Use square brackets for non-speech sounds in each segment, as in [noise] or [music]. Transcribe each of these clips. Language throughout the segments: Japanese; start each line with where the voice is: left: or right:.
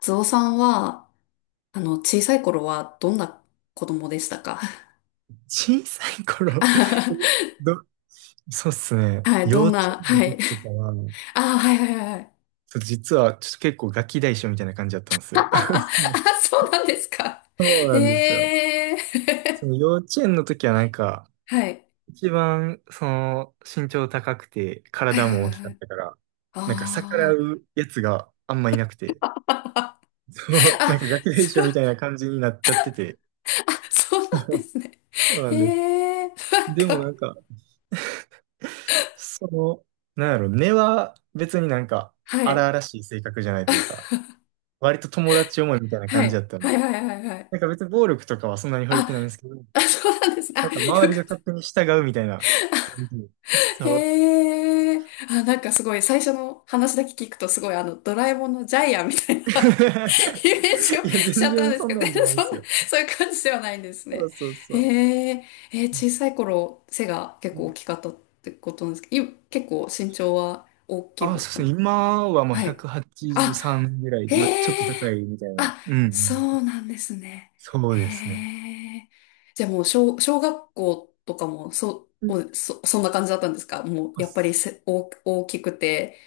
left: つおさんは、小さい頃はどんな子供でしたか？ [laughs]
right: 小さい頃ど、そうっすね。
left: はい、
right: 幼
left: どん
right: 稚
left: な、
right: 園の
left: は
right: 時
left: い。
right: とかは、ち
left: ああ、はいはいはい。
right: ょっと実はちょっと結構ガキ大将みたいな感じだったんですよ。
left: あ、
right: [laughs]
left: そうなんですか。
right: そうなんですよ。
left: ええ
right: そ
left: ー。
right: の幼稚園の時は
left: [laughs] はい。
right: 一番その身長高くて
left: はい
right: 体
left: はい
right: も
left: は
right: 大
left: い
right: きか
left: は
right: っ
left: い。
right: たから、なんか逆ら
left: ああ。
right: うやつがあんまいなくて、[laughs] そう、なん
left: あ、
right: かガキ大
left: そ
right: 将
left: う、
right: みたいな感じになっちゃってて、
left: あ、そうなんで
right: [laughs]
left: すね。
right: そうなんです。
left: ええー。なん
right: でも
left: か、
right: なんか、その、なんやろ、根は別になんか
left: は
right: 荒
left: い。
right: 々しい性格じゃないというか、
left: [laughs]
right: 割と友達思いみたいな
left: は
right: 感じだ
left: い。
right: ったん
left: は
right: で、
left: いはいはいはい。
right: なんか別に暴力とかはそんなに触れてないんで
left: あ、
right: すけど、
left: あ、そうなんですね。あ、
right: なんか周
left: よ
right: り
left: かっ
right: が
left: た。
right: 勝手に従うみたいな雰囲気で。そう。
left: へえ。あ、なんかすごい、最初の話だけ聞くとすごい、ドラえもんのジャイアンみたいな
right: [laughs]
left: [laughs] イメージを
right: いや、
left: しち
right: 全
left: ゃったん
right: 然
left: です
right: そ
left: け
right: ん
left: ど、
right: な
left: 全
right: んじゃ
left: 然
right: ないんで
left: そん
right: す
left: な、
right: よ。
left: そういう感じではないんです
right: そ
left: ね。
right: うそうそう。
left: へえ。えー小さい頃、背が結
right: う
left: 構大
right: ん、
left: きかったってことなんですけど、い結構身長は大きい
right: あ、
left: 方な
right: そ
left: ん
right: う
left: で
right: です
left: す。
right: ね。今はまあ
left: はい。
right: 183ぐらい
left: へ
right: で、まあちょっと
left: え。
right: 高いみたいな。
left: あ、
right: うんう
left: そ
right: ん。
left: うなんですね。
right: そう
left: へ
right: ですね。
left: え。じゃあもう小、小学校とかも、そ
right: う
left: う、
right: ん。
left: おそ、そんな感じだったんですか？もう、
right: あ
left: やっぱり
right: す
left: せ、大、大きくて。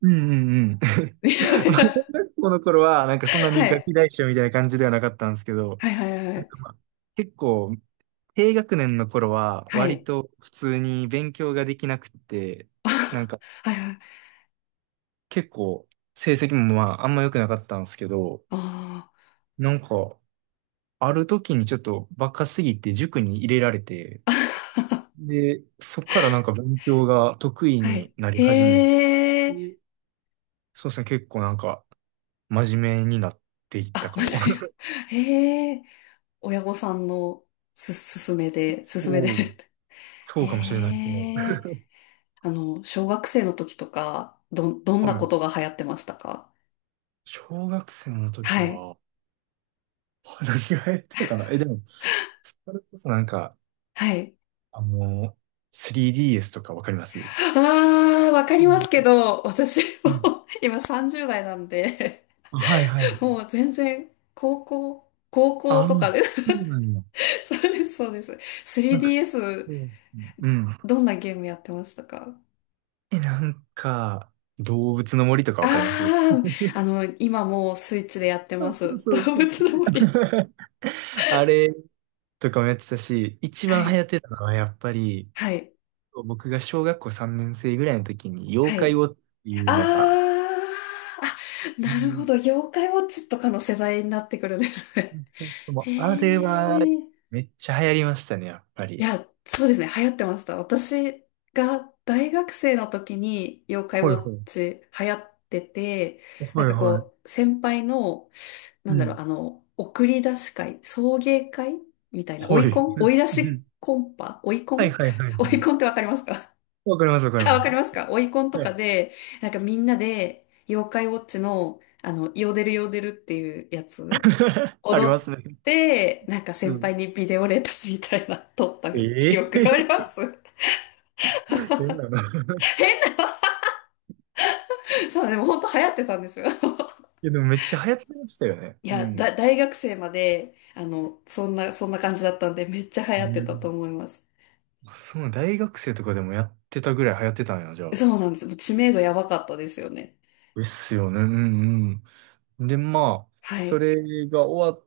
right: うんうんうん。[laughs] まあ小
left: [laughs]
right: 学校の頃は、なんかそんな
left: は
right: にガキ
left: い。
right: 大将みたいな感じではなかったんですけど、
left: はいはいは
right: なんか
left: い。
right: まあ、結構、低学年の頃は、
left: は
right: 割
left: い。
right: と普通に勉強ができなくって、
left: あ
right: なんか
left: はいはい。
right: 結構、成績もまあ、あんま良くなかったんですけど、
left: あ
right: なんか、ある時にちょっとバカすぎて塾に入れられて、で、そっからなんか勉強が得意
left: あ、はい。
right: になり始め
left: へ
right: て、
left: え。
right: そうですね、結構なんか、真面目になっていった
left: あ、
right: か
left: 間
right: も。
left: 違えた。へえ。親御さんのす、すすめ
right: [laughs]
left: で、すすめで。
right: そう、
left: [laughs]
right: そ
left: へ
right: うかもしれないですね。
left: え。小学生の時とか、ど、どん
right: は
left: なこ
right: い。
left: とが流行ってましたか？
right: 小学生の時
left: はい。
right: は、[laughs] 何がやってたかなでも、それこそなんか、
left: はい。
right: あの、3DS とかわかります？
left: ああ、わか
right: う
left: ります
right: ん
left: けど、私
right: うん、
left: も [laughs] 今30代なんで、
right: あ、はいはい。
left: [laughs] もう全然、高校、高校
right: ああ、
left: とかで
right: そうなん
left: [laughs]
right: だ。
left: そうです、そうです。
right: なんか、そ
left: 3DS、
right: う。うん。
left: どんなゲームやってましたか？
right: え、なんか、動物の森とかわかります？
left: ああー、
right: [laughs]
left: 今もうスイッチでやって
right: そ
left: ま
right: うそう
left: す。
right: そう
left: 動
right: そう。
left: 物の森。
right: [laughs] あれとかもやってたし、一
left: は
right: 番流
left: い。
right: 行ってたのはやっぱり、
left: はい。
right: 僕が小学校3年生ぐらいの時に
left: は
right: 妖怪
left: い。
right: ウォッチっていうのが、
left: あーあ、なるほど。妖怪ウォッチとかの世代になってくるんですね。
right: そうそう、
left: [laughs]
right: も
left: へ
right: うあれは、
left: え。い
right: めっちゃ流行りましたね、やっぱり。
left: や、そうですね。流行ってました。私が大学生の時に妖怪ウ
right: ほ
left: ォ
right: い
left: ッ
right: ほい。
left: チ流行ってて、なん
right: ほい
left: か
right: ほい。
left: こう、先輩の、な
right: う
left: んだろう、
right: ん。
left: 送り出し会、送迎会みたいな、追
right: ほ
left: い
right: い。
left: コン
right: う
left: 追
right: ん
left: い出
right: うん、
left: しコンパ追いコ
right: はい
left: ン
right: はいはいはい。
left: [laughs] 追いコンってわかりますか？
right: わかります、わか
left: [laughs]
right: り
left: あ、
right: ま
left: わか
right: す。
left: りますか？オイコンと
right: は
left: か
right: い。
left: で、なんかみんなで、妖怪ウォッチの、ヨーデルヨーデルっていうやつ、
right: [laughs] あり
left: 踊
right: ま
left: っ
right: すね。
left: て、なんか
right: う
left: 先
right: ん。
left: 輩にビデオレタスみたいな、撮った
right: え
left: 記憶があり
right: え、
left: ます。[laughs]
right: 変なの。[laughs]
left: そう、でも本当流行ってたんですよ。[laughs]
right: いや、でもめっちゃ流行ってましたよね。
left: い
right: う
left: や、だ、
right: ん。
left: 大学生まで、そんな、そんな感じだったんで、めっちゃ流
right: う
left: 行ってたと
right: ん。
left: 思います。
right: あそう、大学生とかでもやってたぐらい流行ってたんや、じゃあ。
left: そうなんです。もう知名度やばかったですよね。
right: ですよね。うんうん。で、まあ、
left: は
right: そ
left: い。
right: れが終わっ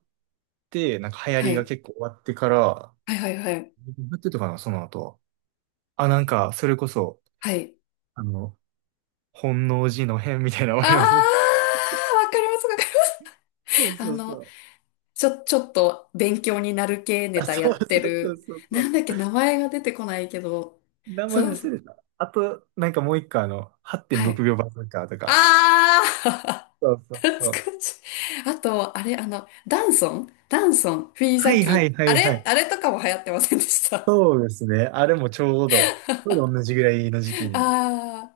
right: て、なんか流行
left: は
right: りが
left: い。
right: 結構終わってから、
left: はいはいはい。
right: なってたかな、その後。あ、なんか、それこそ、
left: はい。
right: あの、本能寺の変みたいな、わ
left: あ
right: かります？
left: ー、わかります、わかり
right: そう
left: ます。あ
right: そうそ
left: の、
right: う。
left: ちょ、ちょっと勉強になる系ネ
right: あ、
left: タや
right: そう
left: って
right: そうそう
left: る。
right: そうそ
left: な
right: う。
left: んだっけ、名前が出てこないけど。
right: 名
left: そ
right: 前
left: うなんで
right: 忘
left: す。
right: れた。あと、なんかもう一個、あの、
left: は
right: 8.6
left: い。
right: 秒バズーカーとか。
left: あ
right: そうそ
left: ー [laughs]
right: う
left: 懐
right: そう。
left: かしい。あと、あれ、ダンソンダンソン、フィー
right: は
left: ザ
right: いはい
left: キ。
right: は
left: あ
right: いは
left: れ
right: い。
left: あれとかも流行ってませんでした。
right: そうですね。あれもちょうど、同じぐらいの時期に。
left: あ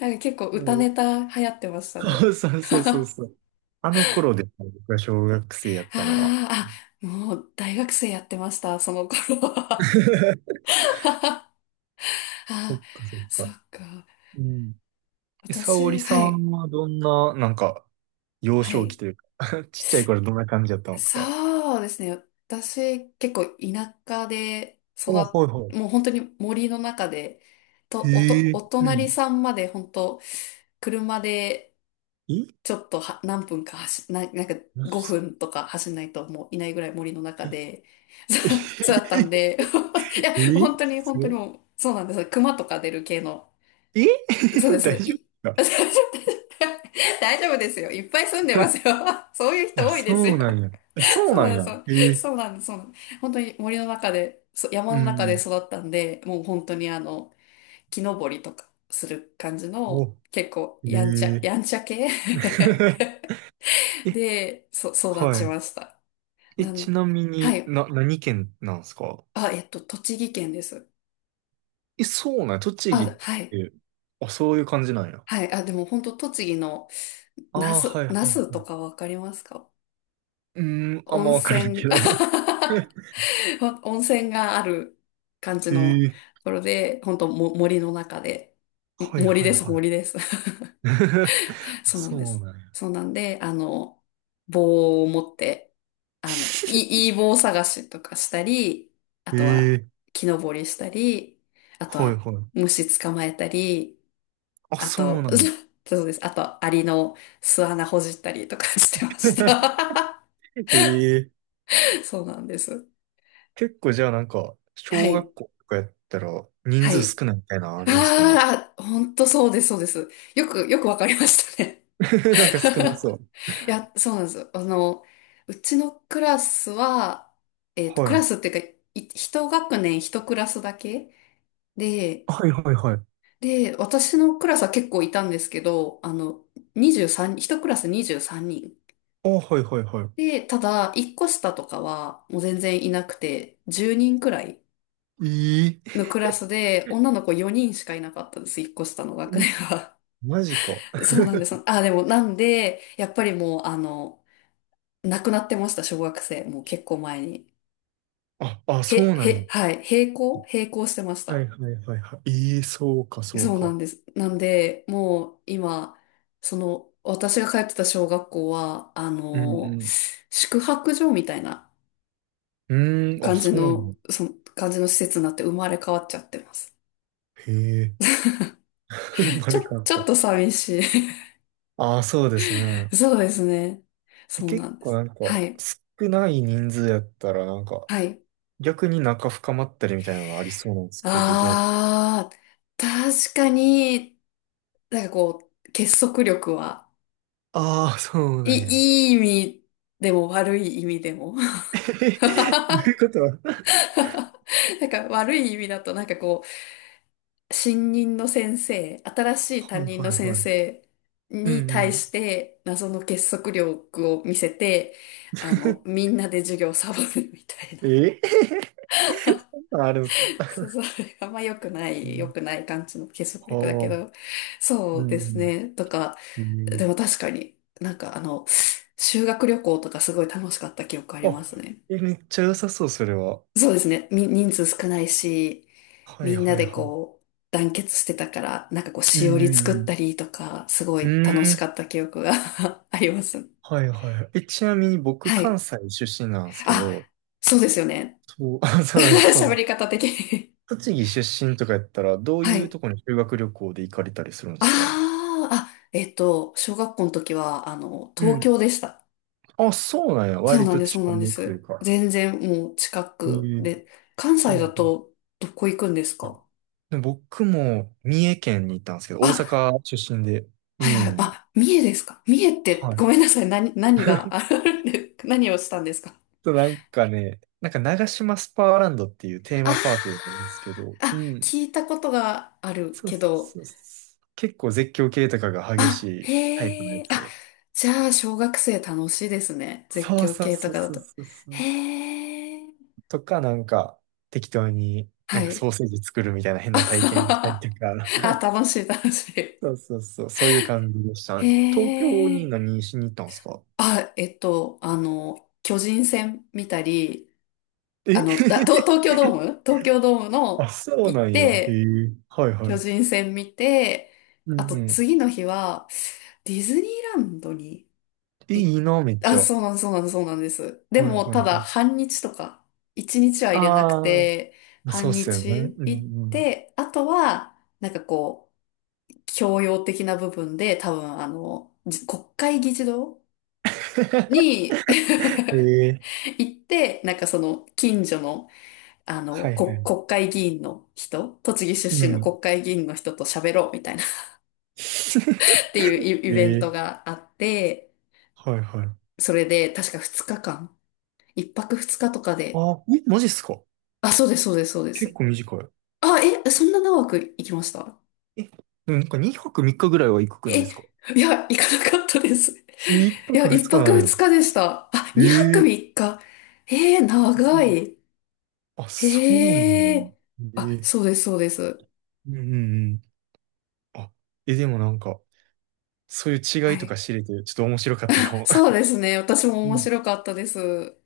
left: ー、なんか結構
right: も
left: 歌
right: う
left: ネタ流行ってましたね。
right: そうそうそうそうそう。あの頃で、僕が小学生やったのは。[laughs]
left: あー、あ、もう大学生やってました、その頃は。[laughs]
right: そっ
left: あー、
right: かそっ
left: そっ
right: か。
left: か。
right: うん。え、沙織
left: 私、
right: さ
left: はい、
right: んはどんな、なんか、幼
left: は
right: 少期
left: い。
right: というか [laughs] ちっちゃい頃どんな感じだったんですか？
left: そうですね。私、結構田舎で育
right: お、はい
left: っ、
right: は
left: もう本当に森の中で、
right: い。
left: と、おと、
right: へえ、
left: お
right: うん。
left: 隣さんまで本当、車で
right: え、
left: ちょっとは何分か走、な、なんか
right: マジです
left: 5
right: か？
left: 分とか走んないともういないぐらい森の中
right: え
left: で、[laughs] そうだっ
right: [laughs]
left: たんで、[laughs] いや、
right: え、
left: 本当に
right: す
left: 本当に
right: ご
left: もう、そうなんです。熊とか出る系の。
right: い。え
left: そう
right: [laughs]
left: で
right: 大
left: す。
right: 丈夫で
left: い [laughs] 大丈夫ですよ。いっぱい住んで
right: す
left: ま
right: か？
left: すよ。[laughs] そういう
right: [laughs]
left: 人
right: あ、
left: 多いです
right: そ
left: よ。
right: うなんや。あ、
left: [laughs]
right: そう
left: そ
right: な
left: うな
right: ん
left: んです
right: や。
left: よ。
right: ええ、
left: そうなんです。そうなんです。本当に森の中で、そ山
right: う
left: の中で
right: ん。
left: 育ったんで、もう本当に木登りとかする感じの、
right: ほ、
left: 結構
right: え
left: やんちゃ、
right: え
left: やんちゃ系 [laughs]
right: [laughs] え、
left: で、そ、育
right: は
left: ち
right: い。
left: ました。
right: え、
left: な
right: ち
left: ん、
right: なみ
left: は
right: に、
left: い。
right: な、何県なんですか？
left: あ、えっと、栃木県です。
right: え、そうなんや。栃木
left: あ、
right: っ
left: はい。
right: て、あ、そういう感じなんや。
left: はい。あ、でも本当栃木の、那
right: ああ、は
left: 須、
right: いは
left: 那
right: い
left: 須
right: は
left: と
right: い。
left: かわかりますか？
right: うーん、あん
left: 温
right: まわからない
left: 泉。[laughs]
right: けど。[laughs]
left: [laughs] 温泉がある感じのと
right: ええ、
left: ころで、本当も森の中で、も
right: はい
left: 森
right: はい
left: です、
right: はい。
left: 森です。[laughs]
right: [laughs]
left: そうなん
right: そ
left: で
right: う
left: す。
right: なんや。
left: そうなんで、棒を持って、いい、いい棒探しとかしたり、あとは
right: ええ、
left: 木登りしたり、あと
right: はい
left: は
right: はい。
left: 虫捕まえたり、
right: あ、
left: あ
right: そう
left: と、
right: なんや。
left: [laughs] そうです。あと、アリの巣穴ほじったりとかしてまし
right: [laughs]
left: た。
right: ええ、
left: [laughs] そうなんです。
right: 結構じゃあなんか、
left: は
right: 小
left: い。
right: 学校とかやったら人
left: は
right: 数
left: い。
right: 少ないみたいなのあるんすかね。
left: ああ、本当そうです、そうです。よく、よくわかりましたね。
right: [laughs] なんか少なそう。
left: [laughs] いや、そうなんですよ。うちのクラスは、えっと、
right: は
left: クラ
right: い。
left: スっていうか、い一学年一クラスだけで、
right: はいはいはい。
left: で、私のクラスは結構いたんですけど、23、一クラス23人。
right: あ、はいはいは
left: で、ただ、一個下とかは、もう全然いなくて、10人くらい
right: い。え、
left: のクラスで、女の子4人しかいなかったんです、一個下の学
right: え
left: 年
right: え、
left: は。
right: マジか。
left: そうなんです。あ、でも、なんで、やっぱりもう、亡くなってました、小学生。もう結構前に。
right: あ、あ、
left: へ、
right: そうなんや。
left: へ、はい、閉校閉校してまし
right: はい
left: た。
right: はいはいはい。ええ、そうかそう
left: そう
right: か。
left: なんです。なんで、もう、今、その、私が通ってた小学校は、
right: うんうん。
left: 宿泊所みたいな
right: うーん、あ、
left: 感じ
right: そうなん
left: の、
right: や。
left: その、感じの施設になって生まれ変わっちゃってます。
right: へえ、[laughs]
left: ちょ、
right: れかっ
left: ちょっ
right: た。
left: と寂しい。
right: ああ、そうですね。
left: [laughs] そうですね。
right: え、
left: そうな
right: 結
left: んで
right: 構
left: す。
right: なんか、
left: はい。
right: 少ない人数やったらなんか、
left: はい。
right: 逆に仲深まったりみたいなのありそうなんですけど、どう？
left: ああ、確かに、なんかこう、結束力は、
right: ああ、そう
left: い、
right: なんや。
left: いい意味でも悪い意味でも。
right: [laughs] へ、ど
left: [laughs]
right: ういうこと？は
left: なんか悪い意味だと、なんかこう、新任の先生、新しい担
right: い
left: 任の
right: はい
left: 先
right: はい。
left: 生
right: うんう
left: に対
right: ん。
left: して、謎の結束力を見せて、み
right: [laughs]
left: んなで授業をサボるみたいな。
right: え [laughs] そんなんあるんですか？
left: [laughs] そう、そうあんま良くな
right: う
left: い、良
right: ん、
left: くない感じの結束力だけ
right: はあ、
left: ど、そ
right: う
left: うで
right: んう
left: す
right: ん。
left: ね。とか、
right: う
left: でも
right: ん、
left: 確かに、なんか修学旅行とかすごい楽しかった記憶あります
right: あ、
left: ね。
right: え、めっちゃ良さそう、それは。
left: そうですね。み、人数少ないし、
right: はい
left: みんな
right: はい
left: で
right: は
left: こう、団結してたから、なんかこう、
right: い。
left: し
right: う
left: お
right: ん
left: り
right: うんう
left: 作った
right: ん。
left: りとか、すご
right: う
left: い楽しかっ
right: ん、
left: た記憶が [laughs] あります。
right: はいはい、え、ちなみに僕、
left: は
right: 関
left: い。
right: 西出身なんですけ
left: あ、
right: ど、
left: そうですよね。
right: そう、あ
left: [laughs]
right: そうなんです。そ
left: 喋
right: の、
left: り方的に
right: 栃木出身とかやったら、どう
left: は
right: いう
left: い。
right: とこに修学旅行で行かれたりするんで
left: あ
right: すか？
left: あ、あ、えっと、小学校の時は、
right: う
left: 東
right: ん。
left: 京でした。
right: あ、そうなんや。
left: そう
right: 割
left: なん
right: と
left: です、そう
right: 近
left: なんで
right: めという
left: す。
right: か。
left: 全然もう近
right: え
left: く
right: ー、
left: で、関
right: は
left: 西
right: い
left: だ
right: はい。
left: とどこ行くんです
right: あ、
left: か？
right: で僕も三重県に行ったんですけど、大
left: あ、
right: 阪出身で
left: はい
right: 三重
left: はい、
right: に。
left: あ、三重ですか？三重って、
right: はい。
left: ごめんなさい、何、何が [laughs] あ
right: [laughs]
left: るんで、何をしたんですか？
right: と、なんかね、なんか長島スパーランドっていうテー
left: あ
right: マ
left: ー
right: パークがあるんですけど、
left: あ、
right: うん。
left: 聞いたことがある
right: そう
left: け
right: そう
left: ど、
right: そうそう。結構絶叫系とかが激し
left: あ、
right: いタイプの
left: へ
right: や
left: え、
right: つ
left: あ、
right: で。
left: じゃあ小学生楽しいですね。絶
right: そう
left: 叫
right: そう
left: 系と
right: そう
left: かだ
right: そう
left: と。
right: そうそ
left: へ
right: う。
left: え、
right: とか、なんか、適当にな
left: は
right: んか
left: い。
right: ソーセージ作るみたいな変な体験し
left: [laughs] あ
right: たりとか。
left: あ、
right: [laughs]
left: 楽しい、楽しい。
right: そうそうそう。そういう感じでした
left: へ
right: ね。東京に
left: え。
right: 何しに行ったんですか？
left: あ、えっと、巨人戦見たり、
right: え [laughs]
left: だ、東東京ドーム東京ドーム
right: あ、
left: の
right: そう
left: 行っ
right: なんや。へ
left: て、
right: え。はいは
left: 巨
right: い。
left: 人戦見て、
right: う
left: あ
right: ん
left: と
right: うん。
left: 次の日は、ディズニーランドに
right: え、
left: 行っ、
right: いいな、めっち
left: あ、
right: ゃ。は
left: そうなん、そうなん、そうなんです。
right: い
left: で
right: はい
left: も、ただ、
right: はい。
left: 半日とか、一日は入れなく
right: あ
left: て、
right: あ。そう
left: 半
right: っすよね。
left: 日
right: うん
left: 行っ
right: うん。
left: て、あとは、なんかこう、教養的な部分で、多分、じ国会議事堂
right: [laughs]
left: に、
right: へ
left: [laughs]
right: え。
left: 行って、なんかその近所の、あの、
right: はいは
left: こ、
right: い。
left: 国会議員の人、栃木
right: う
left: 出身の
right: ん。
left: 国会議員の人と喋ろうみたいな [laughs] っていう
right: [laughs]
left: イイベント
right: ええ、
left: があって、
right: はいはい。
left: それで確か2日間、1泊2日とかで、
right: あ、え、マジっすか？
left: あ、そうです、そうです、そうで
right: 結
left: す。
right: 構短い。
left: あ、え、そんな長く行きました？
right: え、でもなんか2泊3日ぐらいは行くくないで
left: え、
right: すか？
left: いや、行かなかったです。
right: え、一
left: いや、
right: 泊二
left: 1
right: 日
left: 泊
right: なの
left: 2
right: よ。
left: 日でした。あ、2泊
right: ええ、
left: 3日。えー、
right: う
left: 長
right: ん、
left: い。
right: あ、そうなんだ
left: へ
right: ね。
left: え。
right: え
left: あ、そ
right: え、
left: うです、そうです。
right: うんうんうん。あ、え、でもなんか、そういう違
left: は
right: いとか
left: い。
right: 知れて、ちょっと面白かったかも。
left: そうですね。私も面白
right: [laughs]
left: かったです。